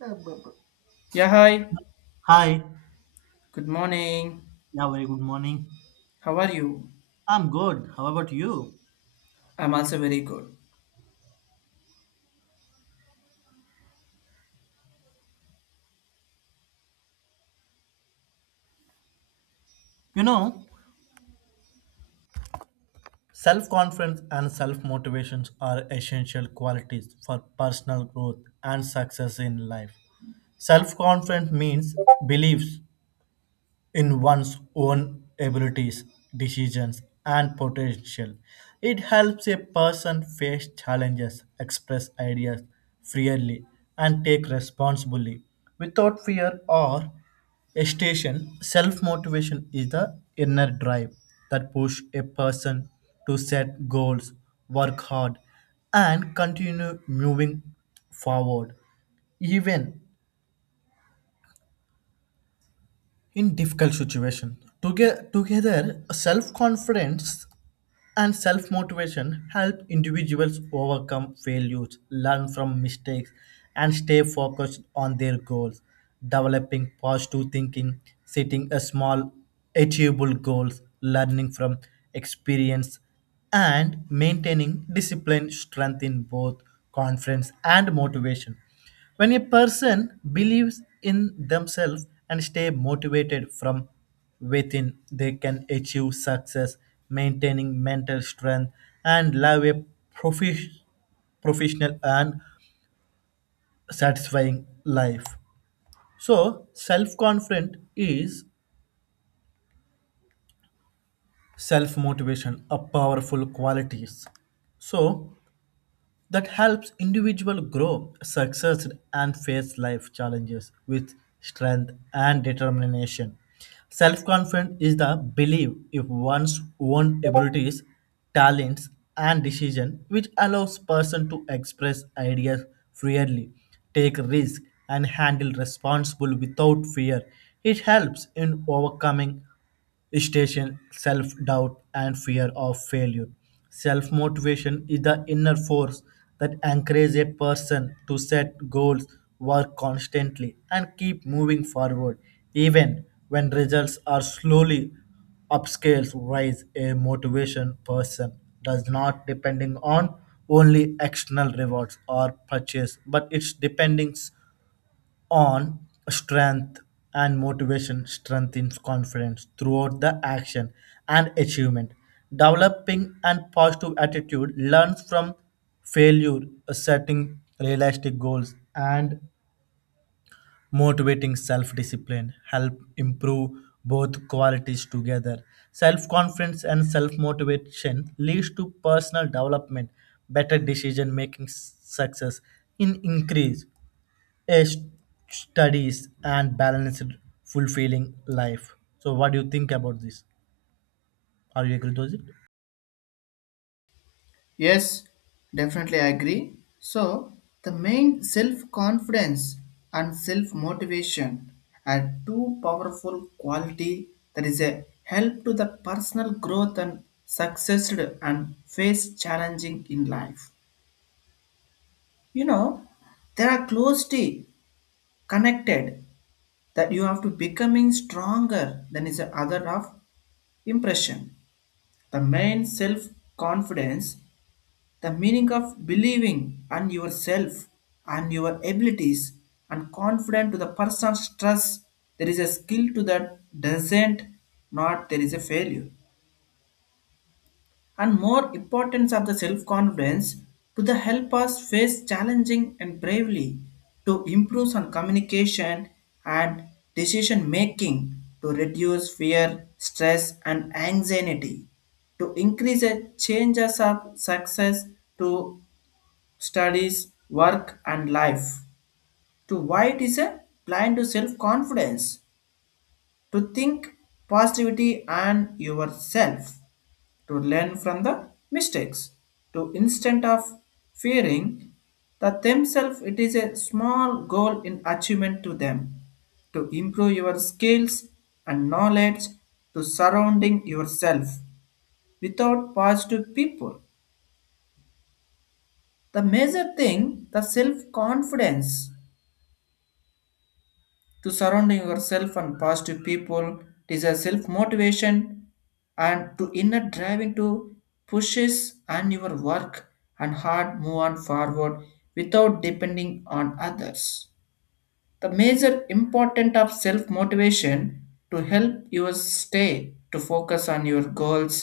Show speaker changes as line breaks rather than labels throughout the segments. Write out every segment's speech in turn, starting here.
Uh, bu- bu-
Yeah, hi.
Hi.
Good morning.
Yeah, very good morning.
How are you?
I'm good. How about you?
I'm also very good.
You know, self confidence and self motivations are essential qualities for personal growth and success in life. Self confidence means beliefs in one's own abilities, decisions, and potential. It helps a person face challenges, express ideas freely, and take responsibility without fear or hesitation. Self motivation is the inner drive that pushes a person to set goals, work hard, and continue moving forward even in difficult situation. Together self-confidence and self-motivation help individuals overcome failures, learn from mistakes, and stay focused on their goals. Developing positive thinking, setting a small achievable goals, learning from experience, and maintaining discipline strengthen both confidence and motivation. When a person believes in themselves and stay motivated from within, they can achieve success, maintaining mental strength and live a profi- professional and satisfying life. So, self-confidence is self-motivation, a powerful qualities. So, that helps individual grow, succeed, and face life challenges with strength and determination. Self-confidence is the belief in one's own abilities, talents, and decision, which allows person to express ideas freely, take risk, and handle responsible without fear. It helps in overcoming station, self doubt, and fear of failure. Self motivation is the inner force that encourages a person to set goals, work constantly, and keep moving forward, even when results are slowly upscales rise a motivation person does not depending on only external rewards or purchase, but it's depending on strength. And motivation strengthens confidence throughout the action and achievement. Developing and positive attitude, learns from failure, setting realistic goals, and motivating self-discipline help improve both qualities. Together, self-confidence and self-motivation leads to personal development, better decision making, success in increase a studies and balanced fulfilling life. So, what do you think about this? Are you agree to it?
Yes, definitely I agree. So, the main self confidence and self motivation are two powerful quality that is a help to the personal growth and success and face challenging in life. You know, they are closely connected that you have to becoming stronger than is the other of impression the main self confidence, the meaning of believing on yourself and your abilities and confident to the person's trust. There is a skill to that doesn't not there is a failure and more importance of the self-confidence to the help us face challenging and bravely to improve on communication and decision making to reduce fear stress and anxiety to increase the chances of success to studies work and life to why it is a blind to self-confidence to think positivity and yourself to learn from the mistakes, to instead of fearing that themselves it is a small goal in achievement to them, to improve your skills and knowledge, to surrounding yourself without positive people. The major thing, the self-confidence to surrounding yourself and positive people. It is a self motivation and to inner driving to pushes and your work and hard move on forward without depending on others. The major important of self motivation to help you stay to focus on your goals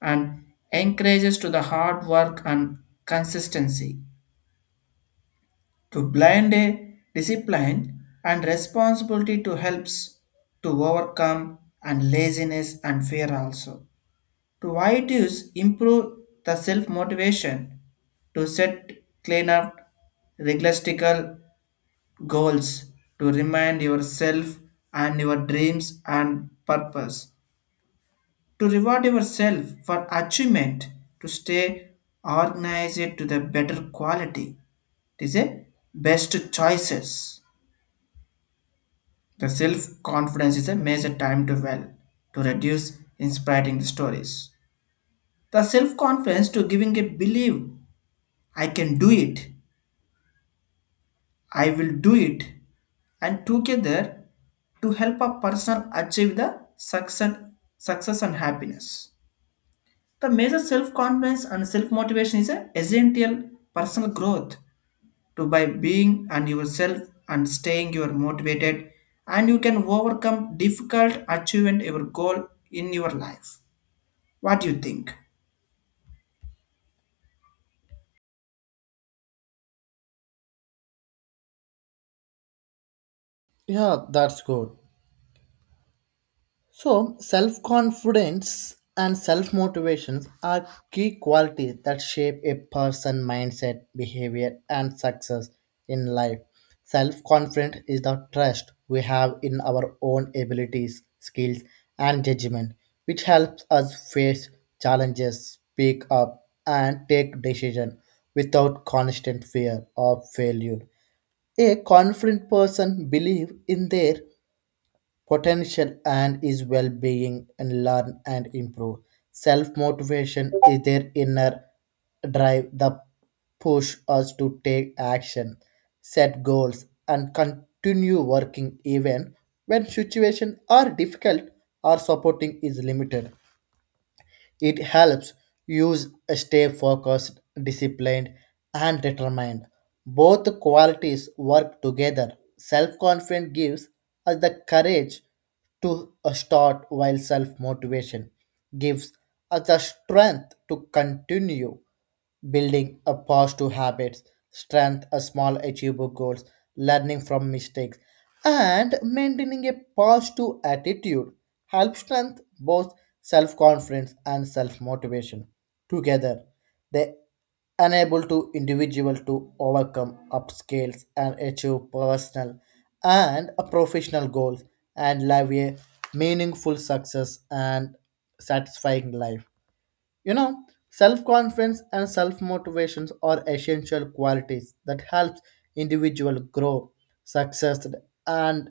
and encourages to the hard work and consistency to blind a discipline and responsibility to helps to overcome and laziness and fear also to why it is improve the self motivation to set clean up realistical goals to remind yourself and your dreams and purpose to reward yourself for achievement to stay organized to the better quality it is a best choices. The self-confidence is a major time to well to reduce inspiring stories. The self-confidence to giving a belief I can do it, I will do it, and together to help a person achieve the success, success and happiness. The major self-confidence and self-motivation is a essential personal growth to by being and yourself and staying you are motivated and you can overcome difficult achievement your goal in your life. What do you think?
Yeah, that's good. So, self confidence and self motivations are key qualities that shape a person's mindset, behavior, and success in life. Self confidence is the trust we have in our own abilities, skills, and judgment, which helps us face challenges, speak up, and take decisions without constant fear of failure. A confident person believes in their potential and is well-being and learn and improve. Self-motivation is their inner drive that push us to take action, set goals, and continue working even when situations are difficult or supporting is limited. It helps use stay focused, disciplined, and determined. Both qualities work together. Self confidence gives us the courage to start, while self motivation gives us the strength to continue building a positive habits, strength, a small achievable goals, learning from mistakes, and maintaining a positive attitude help strength both self confidence and self motivation. Together, they enable to individual to overcome obstacles and achieve personal and a professional goals and live a meaningful success and satisfying life. You know, self confidence and self motivations are essential qualities that helps individual grow, success, and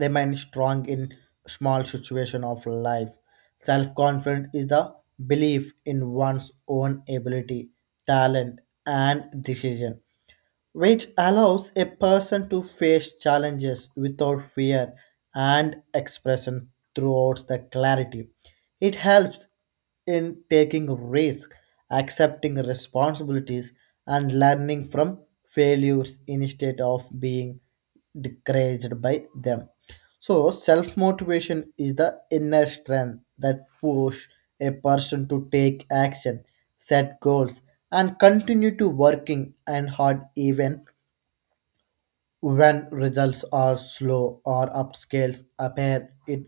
remain strong in small situations of life. Self confidence is the belief in one's own ability, talent, and decision, which allows a person to face challenges without fear and expression throughout the clarity. It helps in taking risks, accepting responsibilities, and learning from failures instead of being discouraged by them. So, self motivation is the inner strength that push a person to take action, set goals, and continue to working and hard even when results are slow or upscales appear. It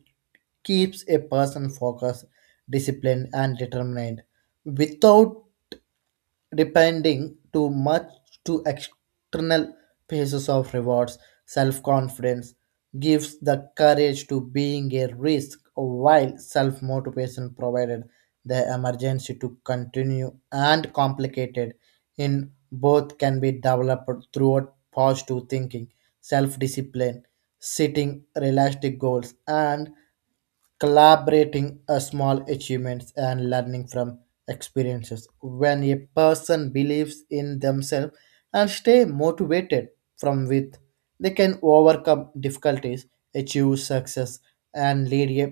keeps a person focused, disciplined, and determined without depending too much to external pieces of rewards. Self-confidence gives the courage to being a risk, while self-motivation provided the emergency to continue and complicated in both can be developed through positive thinking, self-discipline, setting realistic goals, and collaborating a small achievements and learning from experiences. When a person believes in themselves and stay motivated from with, they can overcome difficulties, achieve success, and lead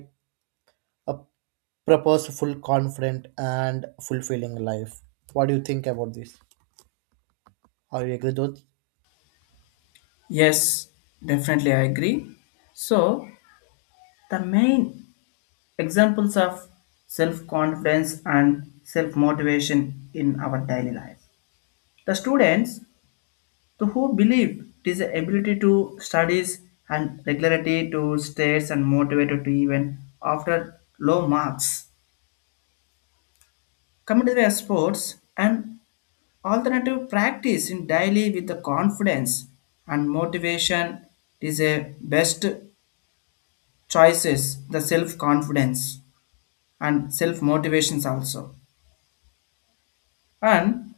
a purposeful confident and fulfilling life. What do you think about this? Are you agree with?
Yes, definitely I agree. So, the main examples of self confidence and self motivation in our daily life. The students to who believe it is the ability to studies and regularity to states and motivated to even after low marks. Coming to sports, and alternative practice in daily with the confidence and motivation is a best choices, the self-confidence and self-motivations also. And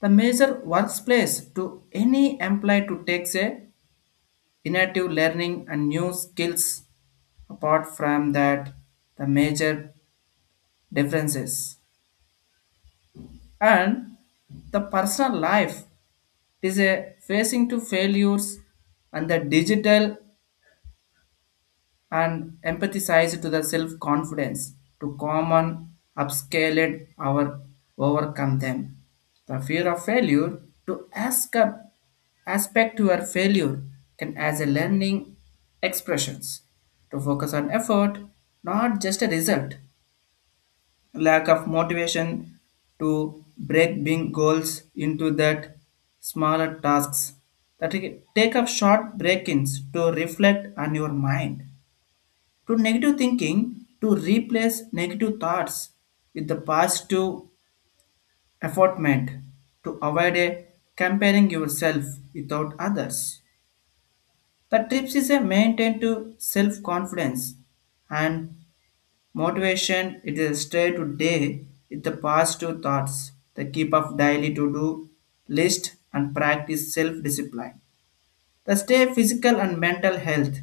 the major workplace to any employee to takes a innovative learning and new skills, apart from that the major differences and the personal life. It is a facing to failures and the digital and empathize to the self-confidence to common upscaled our overcome them. The fear of failure to ask up aspect to your failure can as a learning expressions to focus on effort, not just a result lack of motivation to break big goals into that smaller tasks, that is, take up short break-ins to reflect on your mind to negative thinking to replace negative thoughts with the positive effortment to avoid a comparing yourself without others. The tips is a maintain to self-confidence and motivation, it is stay today with the positive thoughts, the keep of daily to-do list and practice self-discipline. The stay physical and mental health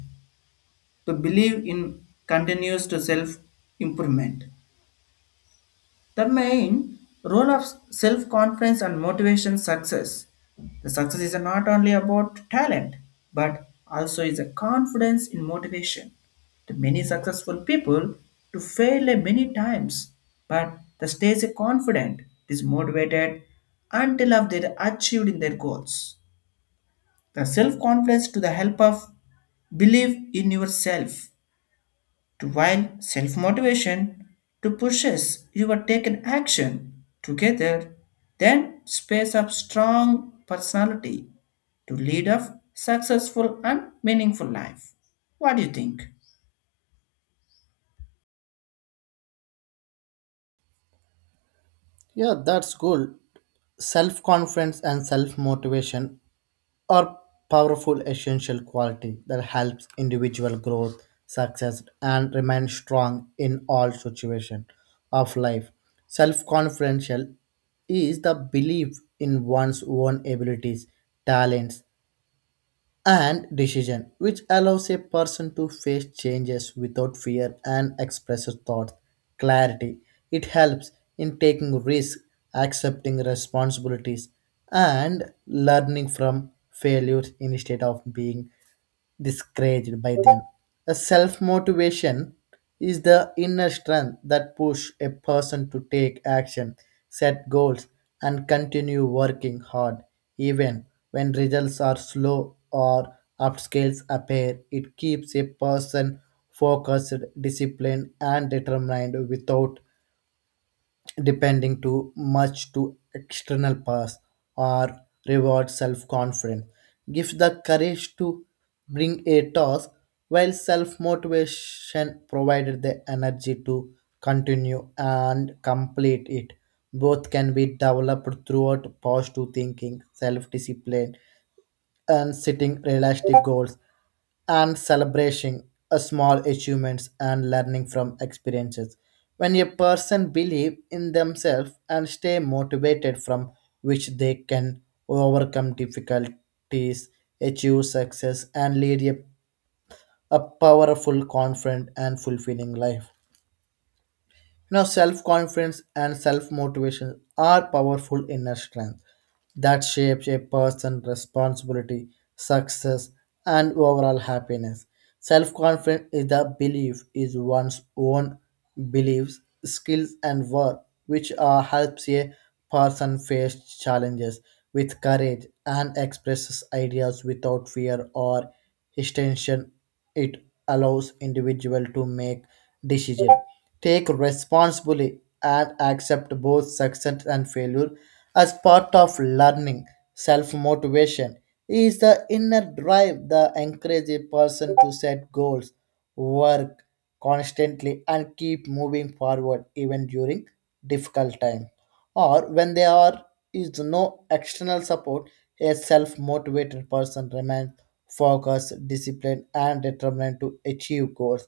to believe in continues to self-improvement. The main role of self confidence and motivation success. The success is not only about talent, but also is a confidence in motivation. The many successful people to fail a many times, but they stay confident, is motivated until of they achieved in their goals. The self confidence to the help of believe in yourself to while self-motivation to pushes your taken action together, then space of strong personality to lead a successful and meaningful life. What do you think?
Yeah, that's cool. Self confidence and self motivation are powerful essential quality that helps individual growth, success, and remain strong in all situations of life. Self-confidential is the belief in one's own abilities, talents, and decision, which allows a person to face changes without fear and express his thoughts. Clarity. It helps in taking risks, accepting responsibilities, and learning from failures instead of being discouraged by them. A self motivation is the inner strength that push a person to take action, set goals, and continue working hard, even when results are slow or upscales appear. It keeps a person focused, disciplined, and determined without depending too much to external paths or reward self-confidence. Give the courage to bring a task while self-motivation provided the energy to continue and complete it. Both can be developed throughout positive thinking, self-discipline, and setting realistic goals and celebrating a small achievements and learning from experiences. When a person believe in themselves and stay motivated from which they can overcome difficulties, achieve success, and lead a powerful, confident and fulfilling life. You know, self confidence and self motivation are powerful inner strength that shapes a person's responsibility, success, and overall happiness. Self confidence is the belief is one's own beliefs, skills, and worth, which helps a person face challenges with courage and expresses ideas without fear or hesitation. It allows individual to make decisions, take responsibly, and accept both success and failure as part of learning. Self motivation is the inner drive that encourages a person to set goals, work constantly, and keep moving forward even during difficult time or when there are is no external support. A self-motivated person remains focused, disciplined, and determined to achieve goals.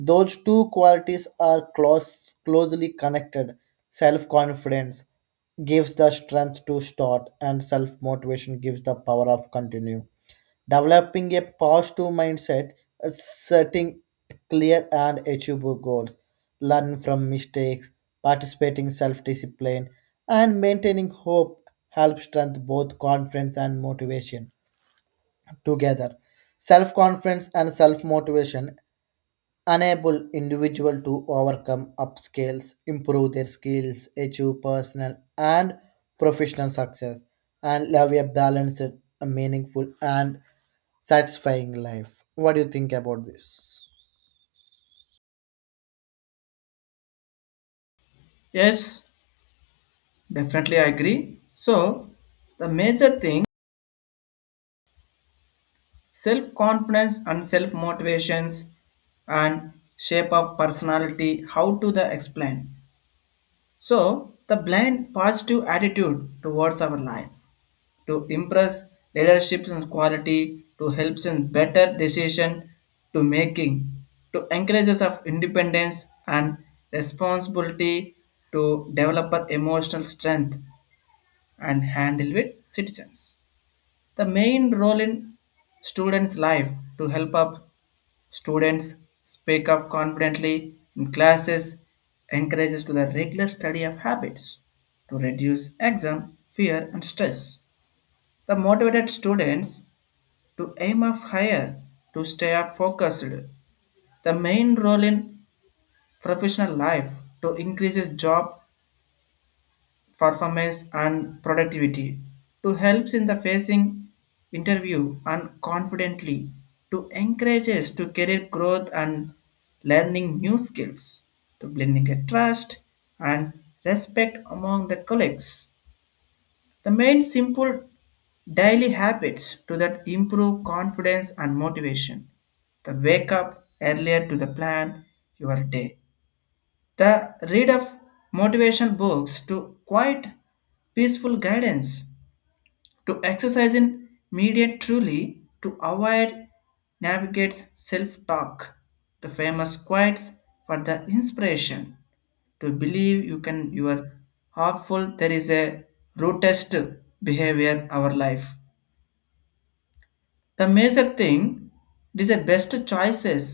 Those two qualities are closely connected. Self confidence gives the strength to start, and self motivation gives the power of continue. Developing a positive mindset, setting clear and achievable goals, learn from mistakes, participating self discipline, and maintaining hope help strengthen both confidence and motivation together. Self confidence and self motivation enable individual to overcome upscales, improve their skills, achieve personal and professional success, and live a balanced, a meaningful, and satisfying life. What do you think about this?
Yes, definitely I agree. So, the major thing self confidence and self motivations and shape of personality how to the explain, so the blind positive attitude towards our life to impress leadership and quality to helps in better decision to making to encourages of independence and responsibility to developer emotional strength and handle with citizens. The main role in students life to help up students speak up confidently in classes, encourages to the regular study of habits to reduce exam fear and stress. The motivated students to aim of higher, to stay up focused. The main role in professional life to increases job performance and productivity, to helps in the facing interview and confidently, to encourages to career growth and learning new skills, to blending a trust and respect among the colleagues. The main simple daily habits to that improve confidence and motivation. The wake up earlier to the plan your day. The read of motivation books to quiet peaceful guidance. To exercise in media truly to avoid navigates self-talk. The famous quotes for the inspiration to believe you can you are harmful there is a rudest behavior our life. The major thing, it is a best choices,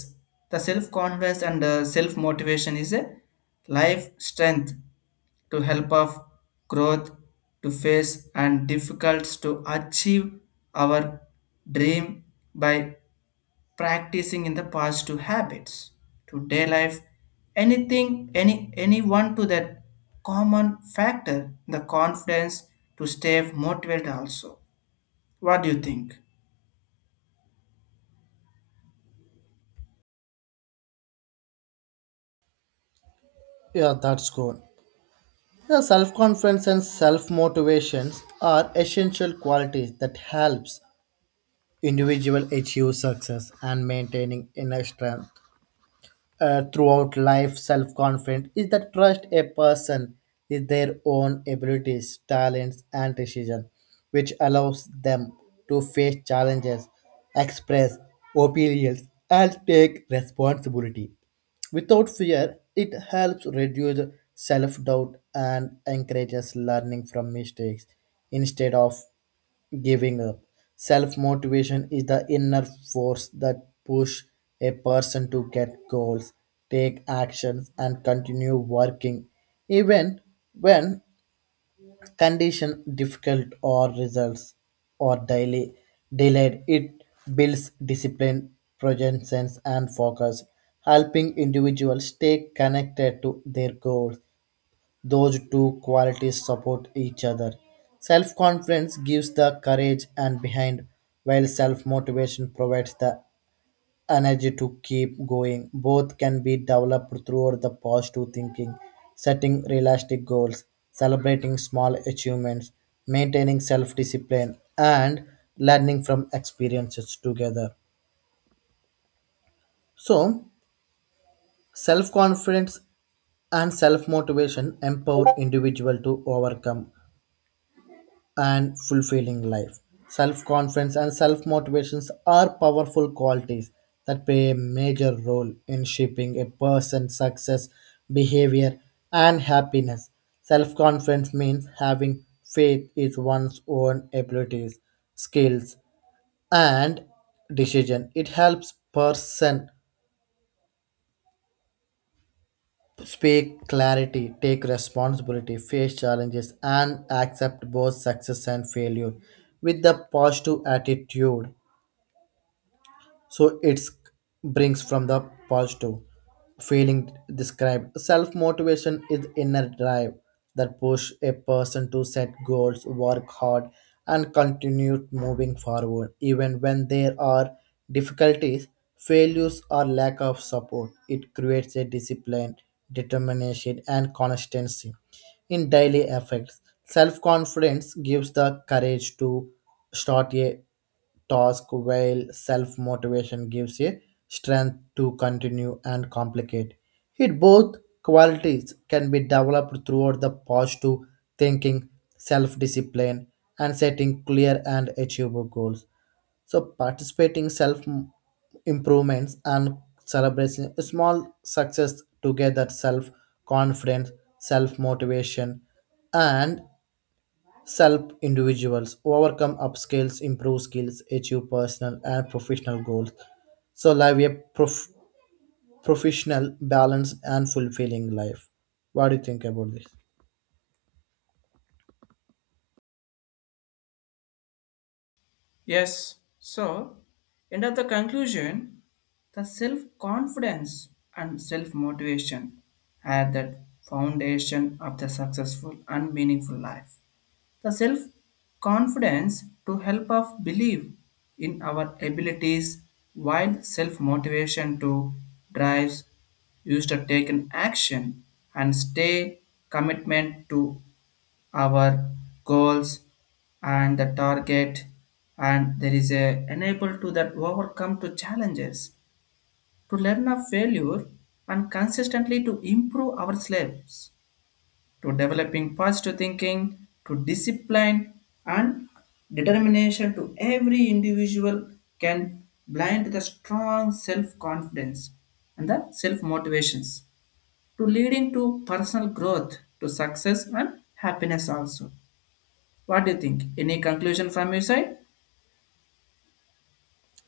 the self confidence and self motivation is a life strength to help of growth to face and difficulties to achieve our dream by practicing in the positive habits to today life, anything, any anyone to that common factor, the confidence to stay motivated also. What do you think?
Yeah, that's good. Yeah, self-confidence and self-motivations are essential qualities that helps individual achieve success and maintaining inner strength throughout life. Self-confidence is that trust a person with their own abilities, talents, and decision, which allows them to face challenges, express opinions, and take responsibility without fear. It helps reduce self-doubt and encourages learning from mistakes instead of giving up. Self motivation is the inner force that push a person to get goals, take actions, and continue working, even when condition difficult or results or daily delayed. It builds discipline, presence, and focus, helping individuals stay connected to their goals. Those two qualities support each other. Self confidence gives the courage and behind, while self motivation provides the energy to keep going. Both can be developed throughout the positive thinking, setting realistic goals, celebrating small achievements, maintaining self discipline, and learning from experiences together. So, self confidence and self motivation empower individual to overcome and fulfilling life. Self confidence and self motivations are powerful qualities that play a major role in shaping a person's success, behavior, and happiness. Self confidence means having faith in one's own abilities, skills, and decision. It helps person speak clarity, take responsibility, face challenges, and accept both success and failure. With the positive attitude, so it brings from the positive feeling described. Self motivation is inner drive that push a person to set goals, work hard, and continue moving forward even when there are difficulties, failures, or lack of support. It creates a discipline, determination, and consistency in daily effects. Self confidence gives the courage to start a task, while self motivation gives a strength to continue and complicate it. Both qualities can be developed throughout the positive thinking, self discipline, and setting clear and achievable goals. So, participating self improvements and celebration small success together self confidence, self motivation, and help individuals overcome upskills, improve skills, achieve personal and professional goals. So, live a professional, balanced and fulfilling life. What do you think about this?
Yes, so end of the conclusion, the self confidence and self motivation are the foundation of the successful and meaningful life. The self confidence to help us believe in our abilities while self motivation to drives used to take an action and stay commitment to our goals and the target, and there is a enable to that overcome to challenges to learn of failure and consistently to improve our slaves to developing positive thinking, to discipline and determination to every individual can blind the strong self-confidence and the self-motivations to leading to personal growth, to success and happiness also. What do you think? Any conclusion from your side?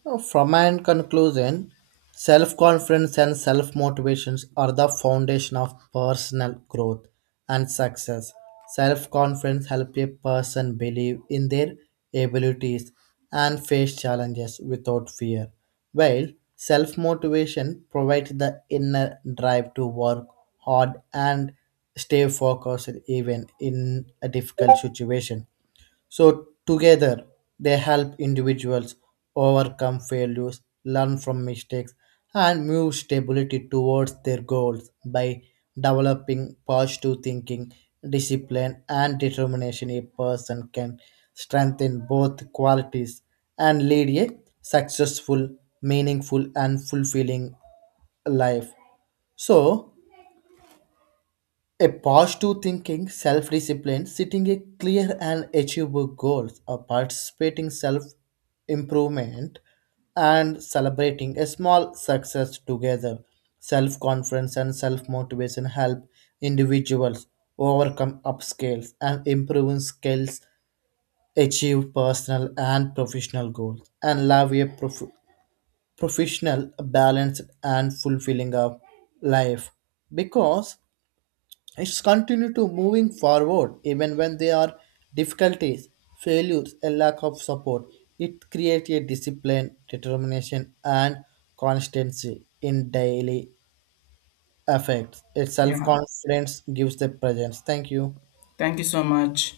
So, from an conclusion, self confidence and self motivations are the foundation of personal growth and success. Self confidence helps a person believe in their abilities and face challenges without fear, while self motivation provides the inner drive to work hard and stay focused even in a difficult situation. So, together, they help individuals overcome failures, learn from mistakes, and move stability towards their goals by developing positive thinking, discipline, and determination. A person can strengthen both qualities and lead a successful, meaningful, and fulfilling life. So, a positive thinking, self discipline, setting a clear and achievable goals, a participating self improvement, and celebrating a small success together. Self confidence and self motivation help individuals overcome upscales and improve skills, achieve personal and professional goals, and live a professional, balanced, and fulfilling of life. Because it's continue to moving forward even when there are difficulties, failures, and lack of support. It creates a discipline, determination, and constancy in daily affairs. Its
Yeah.
self-confidence gives the presence. Thank you.
Thank you so much.